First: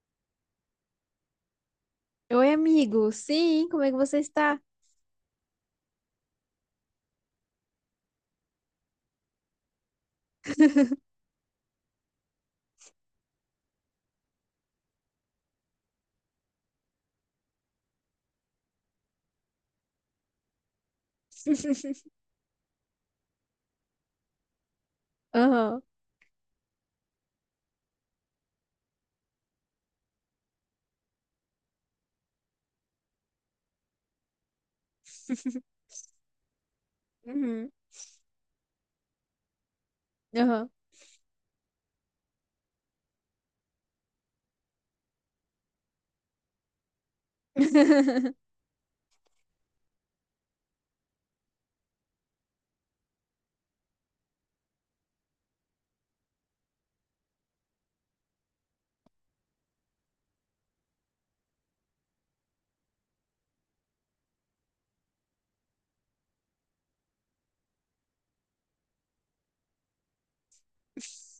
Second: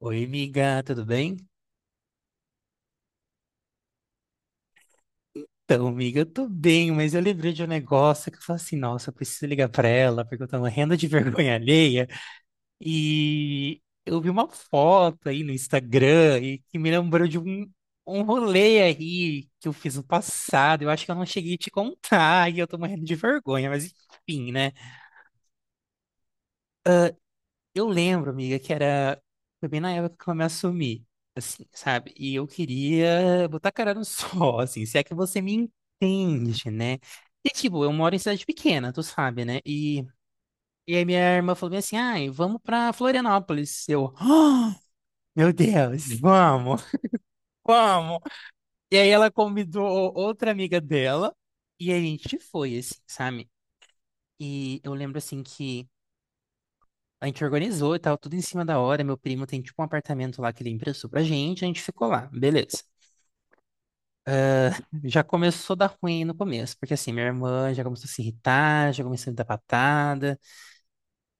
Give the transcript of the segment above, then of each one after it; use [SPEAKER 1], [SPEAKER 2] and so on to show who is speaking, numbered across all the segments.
[SPEAKER 1] Oi, amiga, tudo bem?
[SPEAKER 2] Oi, amigo. Sim, como é que você está?
[SPEAKER 1] Então, amiga, eu tô bem, mas eu lembrei de um negócio que eu falei assim, nossa, eu preciso ligar pra ela, porque eu tô morrendo de vergonha alheia. E eu vi uma foto aí no Instagram e que me lembrou de um rolê aí que eu fiz no passado. Eu acho que eu não cheguei a te contar e eu tô morrendo de vergonha, mas enfim, né?
[SPEAKER 2] Aham.
[SPEAKER 1] Eu lembro, amiga, que era. Foi bem na época que eu me assumi, assim, sabe? E eu queria botar a cara no sol, assim, se é que você me entende, né? E,
[SPEAKER 2] Uhum.
[SPEAKER 1] tipo, eu moro em cidade pequena, tu sabe, né? E,
[SPEAKER 2] Aham.
[SPEAKER 1] e aí minha irmã falou bem assim: ai, vamos pra Florianópolis. Eu, "Ah, meu Deus, vamos, vamos. E aí ela convidou outra amiga dela e a gente foi, assim, sabe? E eu lembro, assim, que. A gente organizou e tal, tudo em cima da hora. Meu primo tem tipo um apartamento lá que ele emprestou pra gente, a gente ficou lá, beleza. Já começou a dar ruim no começo, porque assim, minha irmã já começou a se irritar, já começou a me dar patada,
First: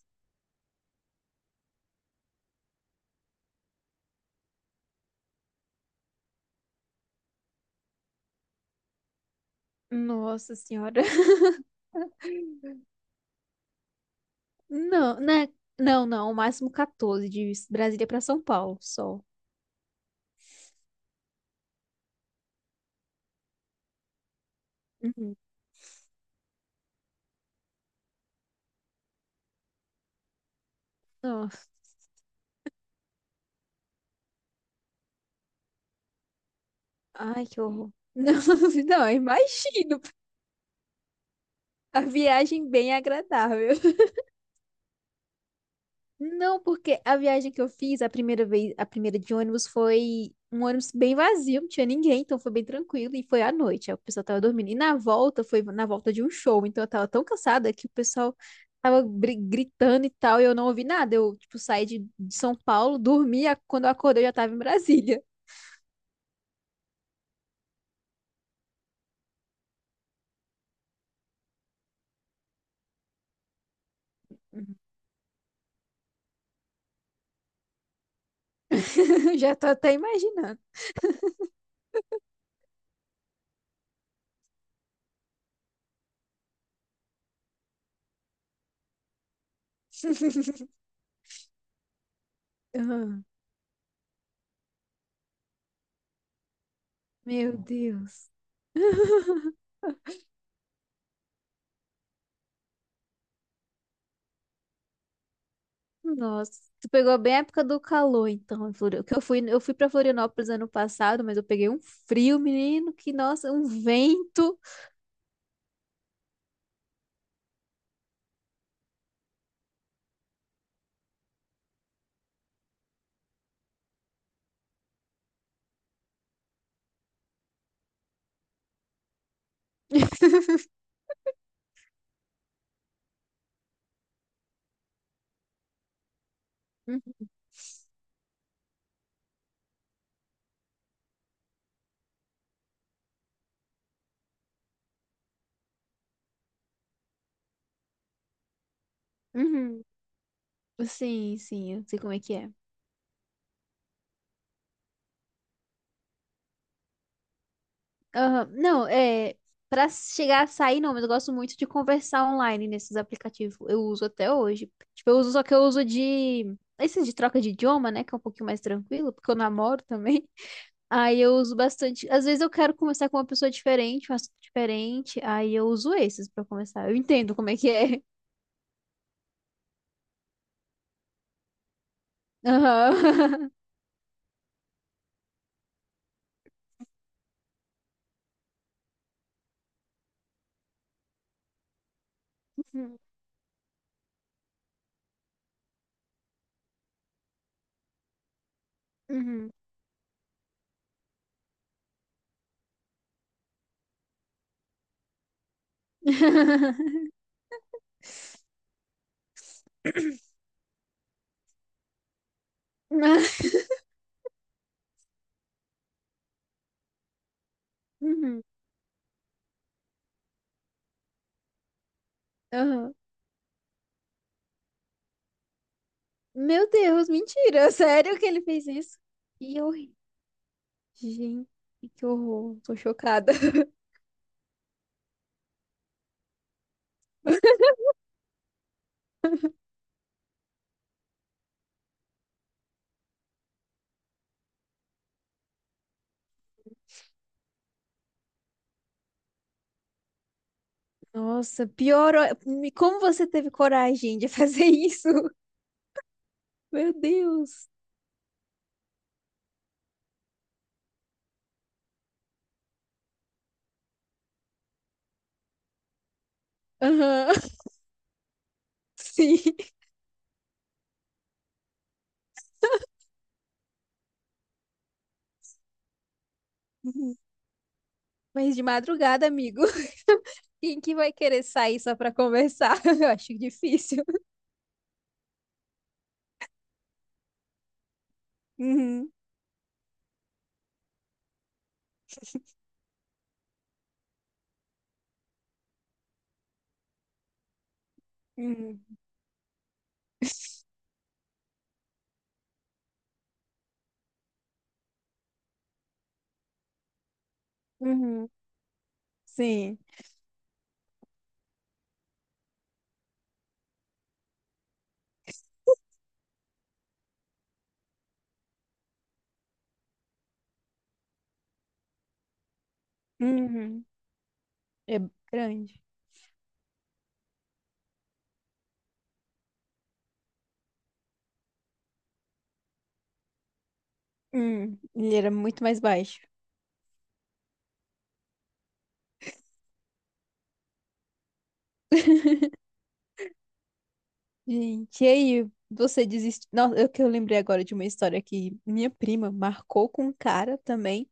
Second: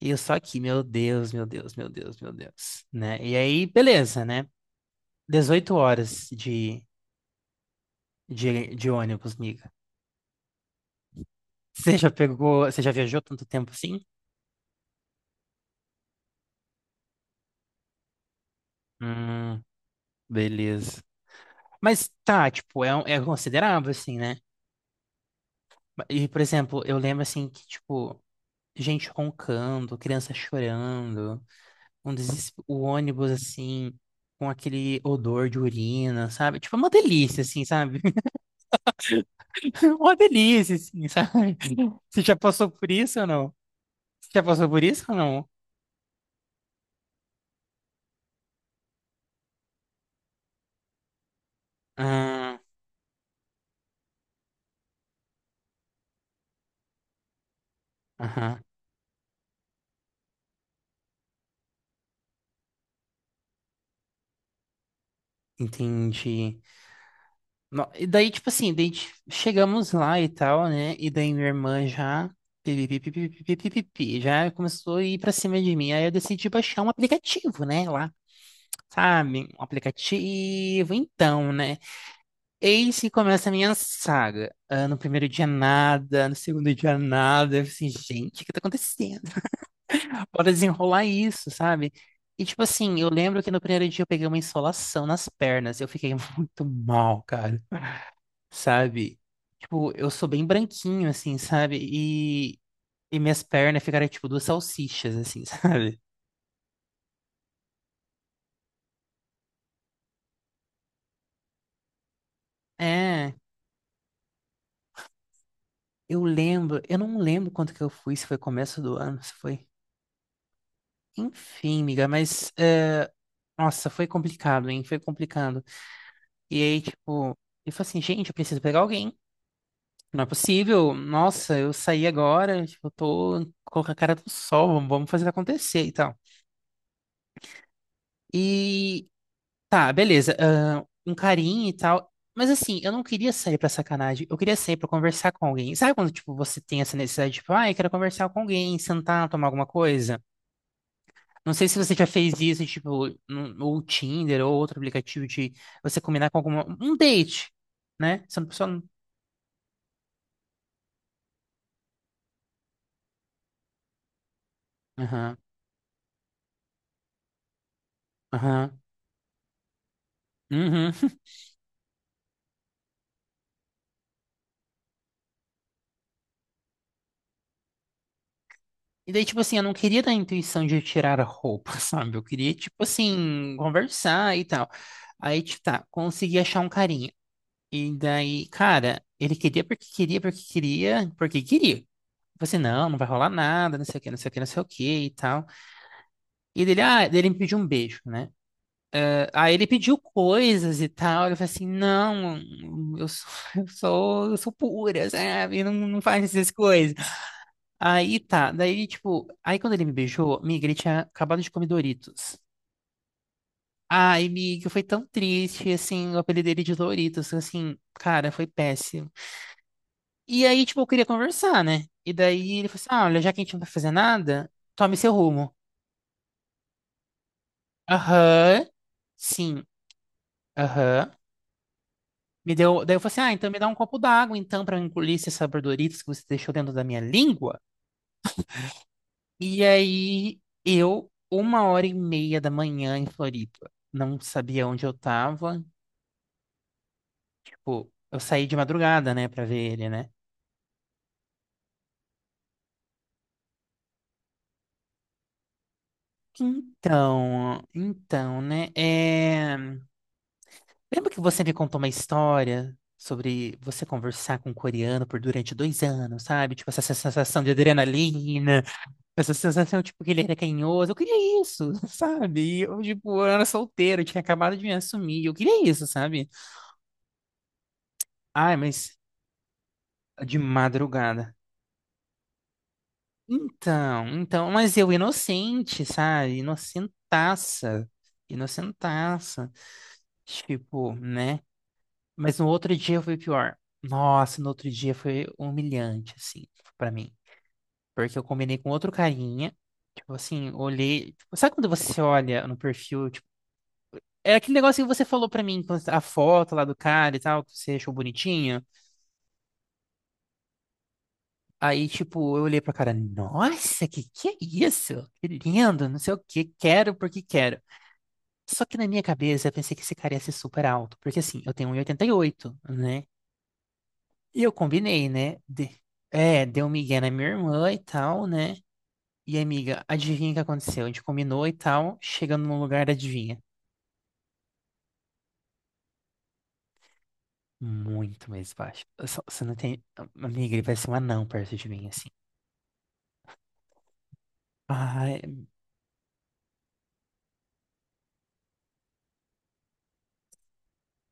[SPEAKER 1] e eu só aqui, meu Deus, meu Deus, meu Deus, meu Deus, né? E aí, beleza, né? 18 horas de ônibus, miga.
[SPEAKER 2] Nossa senhora.
[SPEAKER 1] Você já pegou, você já viajou tanto tempo assim?
[SPEAKER 2] Não, né? Não. O máximo 14 de Brasília para São Paulo, só.
[SPEAKER 1] Hum, beleza. Mas tá, tipo, é, é considerável assim, né?
[SPEAKER 2] Uhum.
[SPEAKER 1] E, por exemplo, eu lembro assim que, tipo, gente roncando, criança chorando,
[SPEAKER 2] Nossa.
[SPEAKER 1] o ônibus assim, com aquele odor de urina, sabe? Tipo, é uma delícia,
[SPEAKER 2] Ai, que
[SPEAKER 1] assim,
[SPEAKER 2] horror.
[SPEAKER 1] sabe?
[SPEAKER 2] Não, não, imagino.
[SPEAKER 1] Uma delícia, assim, sabe?
[SPEAKER 2] A
[SPEAKER 1] Você já
[SPEAKER 2] viagem
[SPEAKER 1] passou por
[SPEAKER 2] bem
[SPEAKER 1] isso ou não?
[SPEAKER 2] agradável.
[SPEAKER 1] Você já passou por isso ou não?
[SPEAKER 2] Não, porque a viagem que eu fiz, a primeira vez, a primeira de ônibus foi um ônibus bem vazio, não tinha ninguém, então foi
[SPEAKER 1] Ah,
[SPEAKER 2] bem tranquilo e foi à noite, aí o pessoal tava dormindo. E na volta, foi na volta de um show, então eu tava tão cansada que o pessoal
[SPEAKER 1] aham,
[SPEAKER 2] gritando e tal, e eu não ouvi nada. Eu, tipo, saí de São Paulo, dormi, quando eu acordei eu já tava em Brasília.
[SPEAKER 1] entendi. E daí, tipo assim, chegamos lá e tal, né? E daí minha irmã já. Pi, pi, pi, pi, pi, pi, pi, pi, pi, já começou a ir pra cima de mim. Aí eu decidi baixar um aplicativo, né? Lá. Sabe,
[SPEAKER 2] Já
[SPEAKER 1] um
[SPEAKER 2] tô até imaginando.
[SPEAKER 1] aplicativo, então, né? Eis que começa a minha saga. Ah, no primeiro dia nada, no segundo dia nada. Eu assim, gente, o que tá acontecendo? Bora desenrolar isso, sabe? E tipo assim, eu
[SPEAKER 2] Ah,
[SPEAKER 1] lembro que no primeiro dia eu peguei uma insolação nas pernas. Eu fiquei muito mal,
[SPEAKER 2] meu
[SPEAKER 1] cara.
[SPEAKER 2] Deus.
[SPEAKER 1] Sabe? Tipo, eu sou bem branquinho, assim, sabe? E minhas pernas ficaram tipo duas salsichas, assim, sabe?
[SPEAKER 2] Nossa, tu pegou bem a época do calor, então, em Florianópolis. Que eu fui para Florianópolis ano passado, mas eu peguei um frio, menino, que
[SPEAKER 1] É,
[SPEAKER 2] nossa, um vento.
[SPEAKER 1] eu lembro, eu não lembro quanto que eu fui, se foi começo do ano, se foi. Enfim, amiga, mas é, nossa, foi complicado, hein? Foi complicado. E aí, tipo, eu falei assim, gente, eu preciso pegar alguém. Não é possível. Nossa, eu saí agora, tipo, eu tô com a cara do sol, vamos vamos fazer acontecer e tal.
[SPEAKER 2] Uhum.
[SPEAKER 1] E tá, beleza. Ah, um carinho e tal. Mas assim, eu não queria sair pra sacanagem, eu queria sair pra conversar com alguém. Sabe quando, tipo, você tem essa necessidade, tipo, ah, eu quero conversar com alguém, sentar, tomar alguma
[SPEAKER 2] Uhum.
[SPEAKER 1] coisa?
[SPEAKER 2] Sim,
[SPEAKER 1] Não sei
[SPEAKER 2] sim,
[SPEAKER 1] se
[SPEAKER 2] eu
[SPEAKER 1] você
[SPEAKER 2] sei
[SPEAKER 1] já
[SPEAKER 2] como é que
[SPEAKER 1] fez
[SPEAKER 2] é.
[SPEAKER 1] isso, tipo, no Tinder ou outro aplicativo de você combinar com alguma, um date, né? Você
[SPEAKER 2] Aham.
[SPEAKER 1] não só.
[SPEAKER 2] Não, é para chegar a sair, não, mas eu gosto muito de conversar online nesses aplicativos. Eu uso até hoje. Tipo, eu uso,
[SPEAKER 1] Aham,
[SPEAKER 2] só que eu uso de esses de troca de idioma, né, que é um pouquinho mais
[SPEAKER 1] aham,
[SPEAKER 2] tranquilo, porque eu namoro também.
[SPEAKER 1] uhum.
[SPEAKER 2] Aí eu uso bastante. Às vezes eu quero conversar com uma pessoa diferente, um assunto diferente. Aí eu uso esses pra começar. Eu entendo como é que é.
[SPEAKER 1] E daí, tipo assim, eu não queria dar a intuição de tirar a roupa, sabe? Eu queria, tipo
[SPEAKER 2] Aham.
[SPEAKER 1] assim, conversar e tal. Aí, tipo, tá, consegui achar um carinha. E daí, cara, ele queria porque queria, porque queria, porque queria. Eu falei assim, não, não vai rolar nada, não sei o que, não sei o que, não sei o que e tal. E dele, ah, dele me pediu um beijo, né?
[SPEAKER 2] Uhum.
[SPEAKER 1] Aí ele pediu coisas e tal. Eu falei assim, não, eu sou, eu sou pura, sabe? Não, não faz essas coisas. Aí tá, daí tipo, aí quando ele me beijou, miga, ele tinha acabado de comer Doritos.
[SPEAKER 2] Uhum.
[SPEAKER 1] Ai, miga, foi tão triste, assim, o apelido dele de Doritos, assim, cara,
[SPEAKER 2] Uhum.
[SPEAKER 1] foi péssimo. E aí, tipo, eu queria conversar, né? E daí ele falou assim,
[SPEAKER 2] Aham.
[SPEAKER 1] ah, olha, já que a gente não vai fazer nada, tome seu rumo.
[SPEAKER 2] Meu Deus, mentira. Sério que ele
[SPEAKER 1] Aham,
[SPEAKER 2] fez isso? Que
[SPEAKER 1] sim,
[SPEAKER 2] horrível.
[SPEAKER 1] aham.
[SPEAKER 2] Gente, que
[SPEAKER 1] Me
[SPEAKER 2] horror. Tô
[SPEAKER 1] deu, daí eu falei assim, ah,
[SPEAKER 2] chocada.
[SPEAKER 1] então me dá um copo d'água, então, para eu engolir esses sabordoritos que você deixou dentro da minha língua. E aí, eu, 1:30 da manhã em Floripa, não sabia onde eu tava, tipo, eu saí de madrugada, né, pra ver ele, né?
[SPEAKER 2] Nossa, pior. Como você teve coragem de fazer isso? Meu
[SPEAKER 1] Então,
[SPEAKER 2] Deus.
[SPEAKER 1] então, né, é... Lembra que você me contou uma história sobre você conversar com um coreano por durante 2 anos, sabe? Tipo, essa sensação de
[SPEAKER 2] Aham.
[SPEAKER 1] adrenalina. Essa
[SPEAKER 2] Sim.
[SPEAKER 1] sensação, tipo, que ele era carinhoso. Eu queria isso, sabe? E eu, tipo, eu era solteiro, eu tinha acabado de me assumir. Eu queria isso, sabe?
[SPEAKER 2] Mas
[SPEAKER 1] Ai,
[SPEAKER 2] de
[SPEAKER 1] mas
[SPEAKER 2] madrugada, amigo.
[SPEAKER 1] de
[SPEAKER 2] Quem que vai
[SPEAKER 1] madrugada.
[SPEAKER 2] querer sair só pra conversar? Eu acho difícil.
[SPEAKER 1] Então, então, mas eu inocente, sabe?
[SPEAKER 2] Uhum,
[SPEAKER 1] Inocentaça. Tipo, né? Mas no outro dia foi pior. Nossa, no outro dia foi humilhante, assim, pra mim. Porque eu combinei com
[SPEAKER 2] uhum,
[SPEAKER 1] outro carinha. Tipo assim, olhei. Tipo, sabe quando você olha no perfil, é aquele negócio que você falou pra mim, quando a foto lá do cara e tal, que você achou
[SPEAKER 2] uhum.
[SPEAKER 1] bonitinho.
[SPEAKER 2] Sim.
[SPEAKER 1] Aí, tipo, eu olhei pra cara, nossa, que é isso? Que lindo, não sei o que, quero porque quero. Só que na minha cabeça eu pensei que esse cara ia ser super alto, porque assim, eu tenho 1,88, né?
[SPEAKER 2] Uhum.
[SPEAKER 1] E eu
[SPEAKER 2] É
[SPEAKER 1] combinei, né? De...
[SPEAKER 2] grande.
[SPEAKER 1] É, deu um migué na minha irmã e tal, né? E amiga, adivinha o que aconteceu? A gente combinou e tal, chegando no lugar, adivinha?
[SPEAKER 2] Ele era muito mais baixo.
[SPEAKER 1] Muito mais baixo. Eu só- Você não tem. Amiga, ele vai ser um anão perto de mim, assim.
[SPEAKER 2] Gente, e
[SPEAKER 1] Ai,
[SPEAKER 2] aí, você desiste? Nossa, eu lembrei agora de uma história que minha prima marcou com um cara também.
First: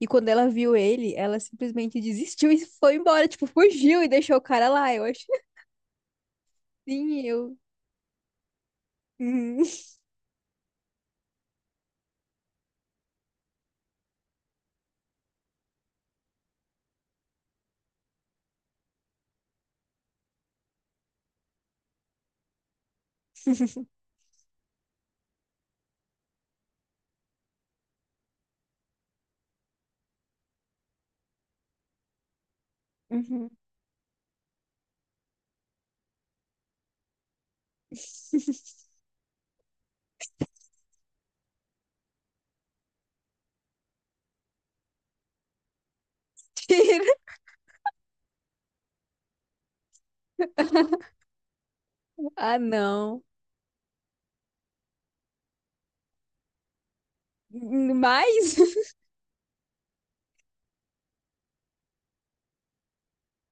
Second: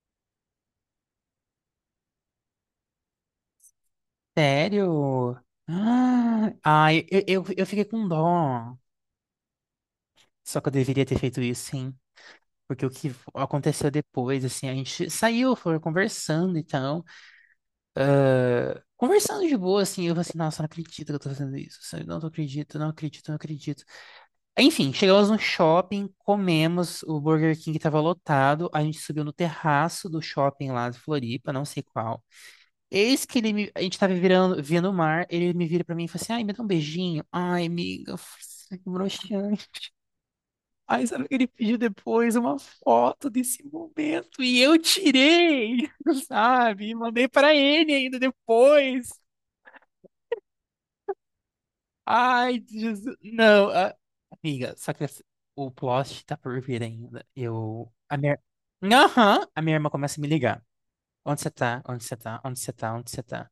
[SPEAKER 2] E quando ela viu ele, ela simplesmente desistiu e foi embora. Tipo, fugiu e deixou o cara lá. Eu acho.
[SPEAKER 1] sério? Ah, ai,
[SPEAKER 2] Sim, eu.
[SPEAKER 1] eu fiquei com dó.
[SPEAKER 2] Uhum.
[SPEAKER 1] Só que eu deveria ter feito isso, sim. Porque o que aconteceu depois, assim, a gente saiu, foi conversando e tal. Conversando de boa, assim, eu falei assim, nossa, não acredito que eu tô fazendo isso, sabe? Não, não acredito, não acredito, não acredito. Enfim, chegamos no shopping, comemos, o Burger King tava lotado, a gente subiu no terraço do shopping lá de Floripa, não sei qual. Eis que
[SPEAKER 2] Uhum.
[SPEAKER 1] ele me, a gente tava virando, vendo o mar, ele me vira pra mim e fala assim, ai, me dá um beijinho. Ai, amiga, nossa, que broxante. Ai, sabe o que ele pediu depois? Uma foto desse momento. E eu tirei, sabe? E
[SPEAKER 2] Tira.
[SPEAKER 1] mandei pra ele ainda depois.
[SPEAKER 2] Ah,
[SPEAKER 1] Ai, Jesus.
[SPEAKER 2] não.
[SPEAKER 1] Não, amiga, só que o plot tá por vir ainda. Eu, a minha...
[SPEAKER 2] Mais?
[SPEAKER 1] Aham, a minha irmã começa a me ligar. Onde você tá? Onde você tá? Onde você tá? Onde você tá?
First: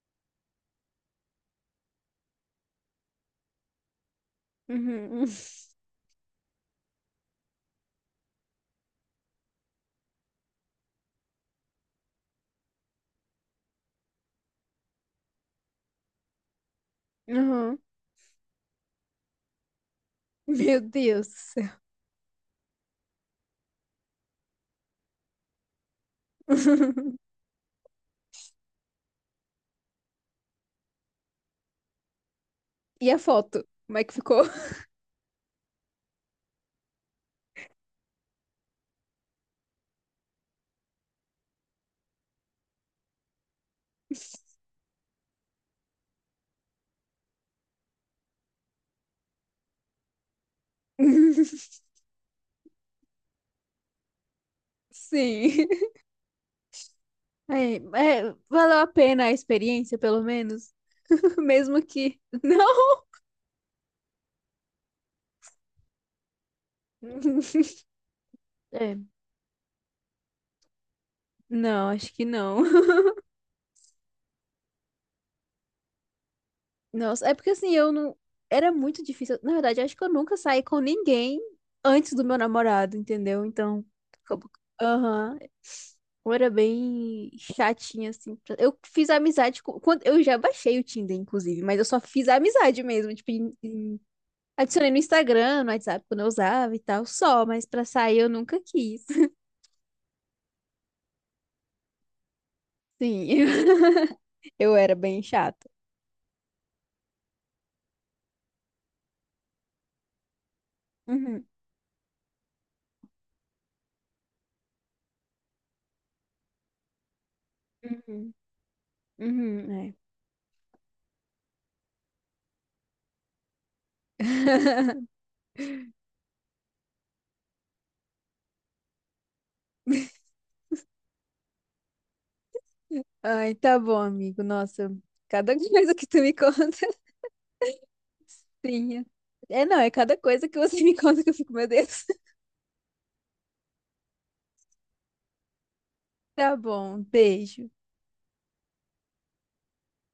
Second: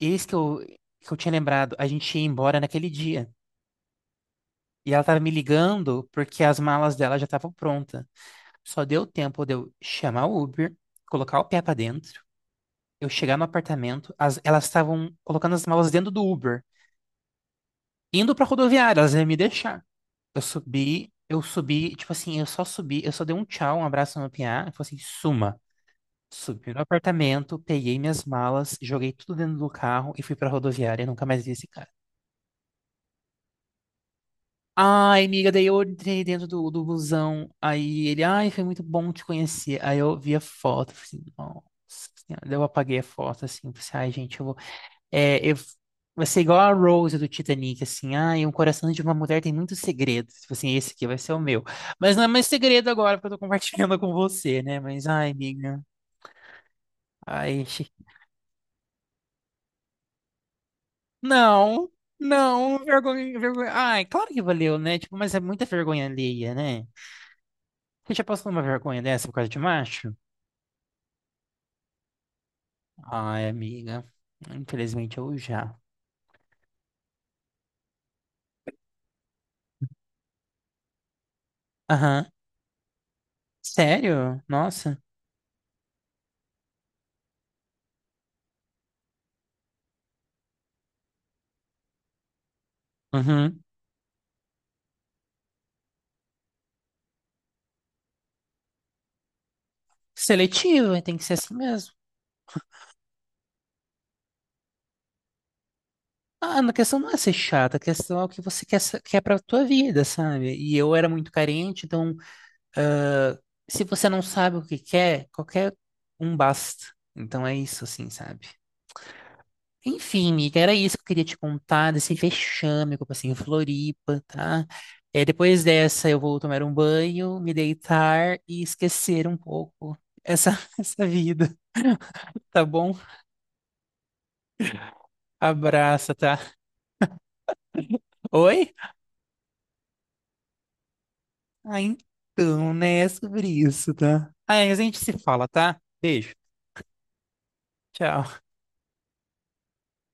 [SPEAKER 1] Eis que eu tinha lembrado, a gente ia embora naquele dia. E ela tava
[SPEAKER 2] Uhum.
[SPEAKER 1] me ligando porque as malas dela já estavam prontas. Só deu tempo de eu chamar o Uber, colocar o pé pra dentro, eu chegar no apartamento, elas estavam colocando as malas dentro do Uber,
[SPEAKER 2] Uhum.
[SPEAKER 1] indo pra rodoviária, elas iam me deixar.
[SPEAKER 2] Meu Deus do céu.
[SPEAKER 1] Eu só subi, eu só dei um tchau, um abraço no PA, e falei assim, suma. Subi no apartamento, peguei minhas malas, joguei tudo dentro do carro e fui pra rodoviária e nunca mais vi esse cara.
[SPEAKER 2] E a foto? Como é que ficou?
[SPEAKER 1] Ai, amiga, daí eu entrei dentro do busão. Aí ele, ai, foi muito bom te conhecer. Aí eu vi a foto, falei assim, nossa senhora. Daí eu apaguei a foto, assim, falei assim, ai, gente, eu vou. É, eu... Vai ser igual a Rose do Titanic, assim, ai, um coração de uma mulher tem muitos segredos. Tipo assim, esse aqui vai ser o meu. Mas não é mais segredo agora, porque eu tô compartilhando com você, né? Mas, ai,
[SPEAKER 2] Sim.
[SPEAKER 1] amiga, ai,
[SPEAKER 2] É, é, valeu a pena a experiência, pelo menos? Mesmo
[SPEAKER 1] não,
[SPEAKER 2] que.
[SPEAKER 1] não,
[SPEAKER 2] Não.
[SPEAKER 1] vergonha, vergonha. Ai, claro que valeu, né? Tipo, mas é muita vergonha alheia, né? Você já passou uma
[SPEAKER 2] É,
[SPEAKER 1] vergonha dessa por causa de macho?
[SPEAKER 2] não, acho que não.
[SPEAKER 1] Ai, amiga. Infelizmente eu já.
[SPEAKER 2] Nossa, é porque assim, eu não. Era muito difícil. Na verdade, eu acho que eu nunca saí com ninguém antes do
[SPEAKER 1] Aham.
[SPEAKER 2] meu namorado, entendeu? Então,
[SPEAKER 1] Sério?
[SPEAKER 2] como-
[SPEAKER 1] Nossa.
[SPEAKER 2] aham. Eu era bem chatinha, assim. Eu fiz amizade com. Quando... Eu já baixei o Tinder, inclusive, mas eu só fiz amizade mesmo. Tipo,
[SPEAKER 1] Uhum.
[SPEAKER 2] adicionei no Instagram, no WhatsApp, quando eu usava e tal, só, mas pra sair eu nunca quis.
[SPEAKER 1] Seletivo, tem que ser assim mesmo.
[SPEAKER 2] Sim, eu era bem chata.
[SPEAKER 1] Ah, a questão não é ser chata, a questão é o que você quer, quer pra tua vida, sabe? E eu era muito
[SPEAKER 2] Uhum,
[SPEAKER 1] carente, então, ah, se você não sabe o que quer, qualquer um basta. Então é isso, assim,
[SPEAKER 2] uhum,
[SPEAKER 1] sabe?
[SPEAKER 2] uhum, é.
[SPEAKER 1] Enfim, amiga, era isso que eu queria te contar desse vexame que eu passei em Floripa, tá? É, depois dessa, eu vou tomar um banho, me deitar e esquecer um pouco essa, essa vida, tá bom?
[SPEAKER 2] Ai, tá bom, amigo. Nossa, cada coisa que
[SPEAKER 1] Abraça,
[SPEAKER 2] tu me
[SPEAKER 1] tá?
[SPEAKER 2] conta,
[SPEAKER 1] Oi?
[SPEAKER 2] assim. É, não, é cada coisa que você me conta que eu fico, meu
[SPEAKER 1] Ah,
[SPEAKER 2] Deus.
[SPEAKER 1] então, né? É sobre isso, tá? Ah, é, a gente se fala, tá? Beijo.
[SPEAKER 2] Tá bom, beijo.
[SPEAKER 1] Tchau.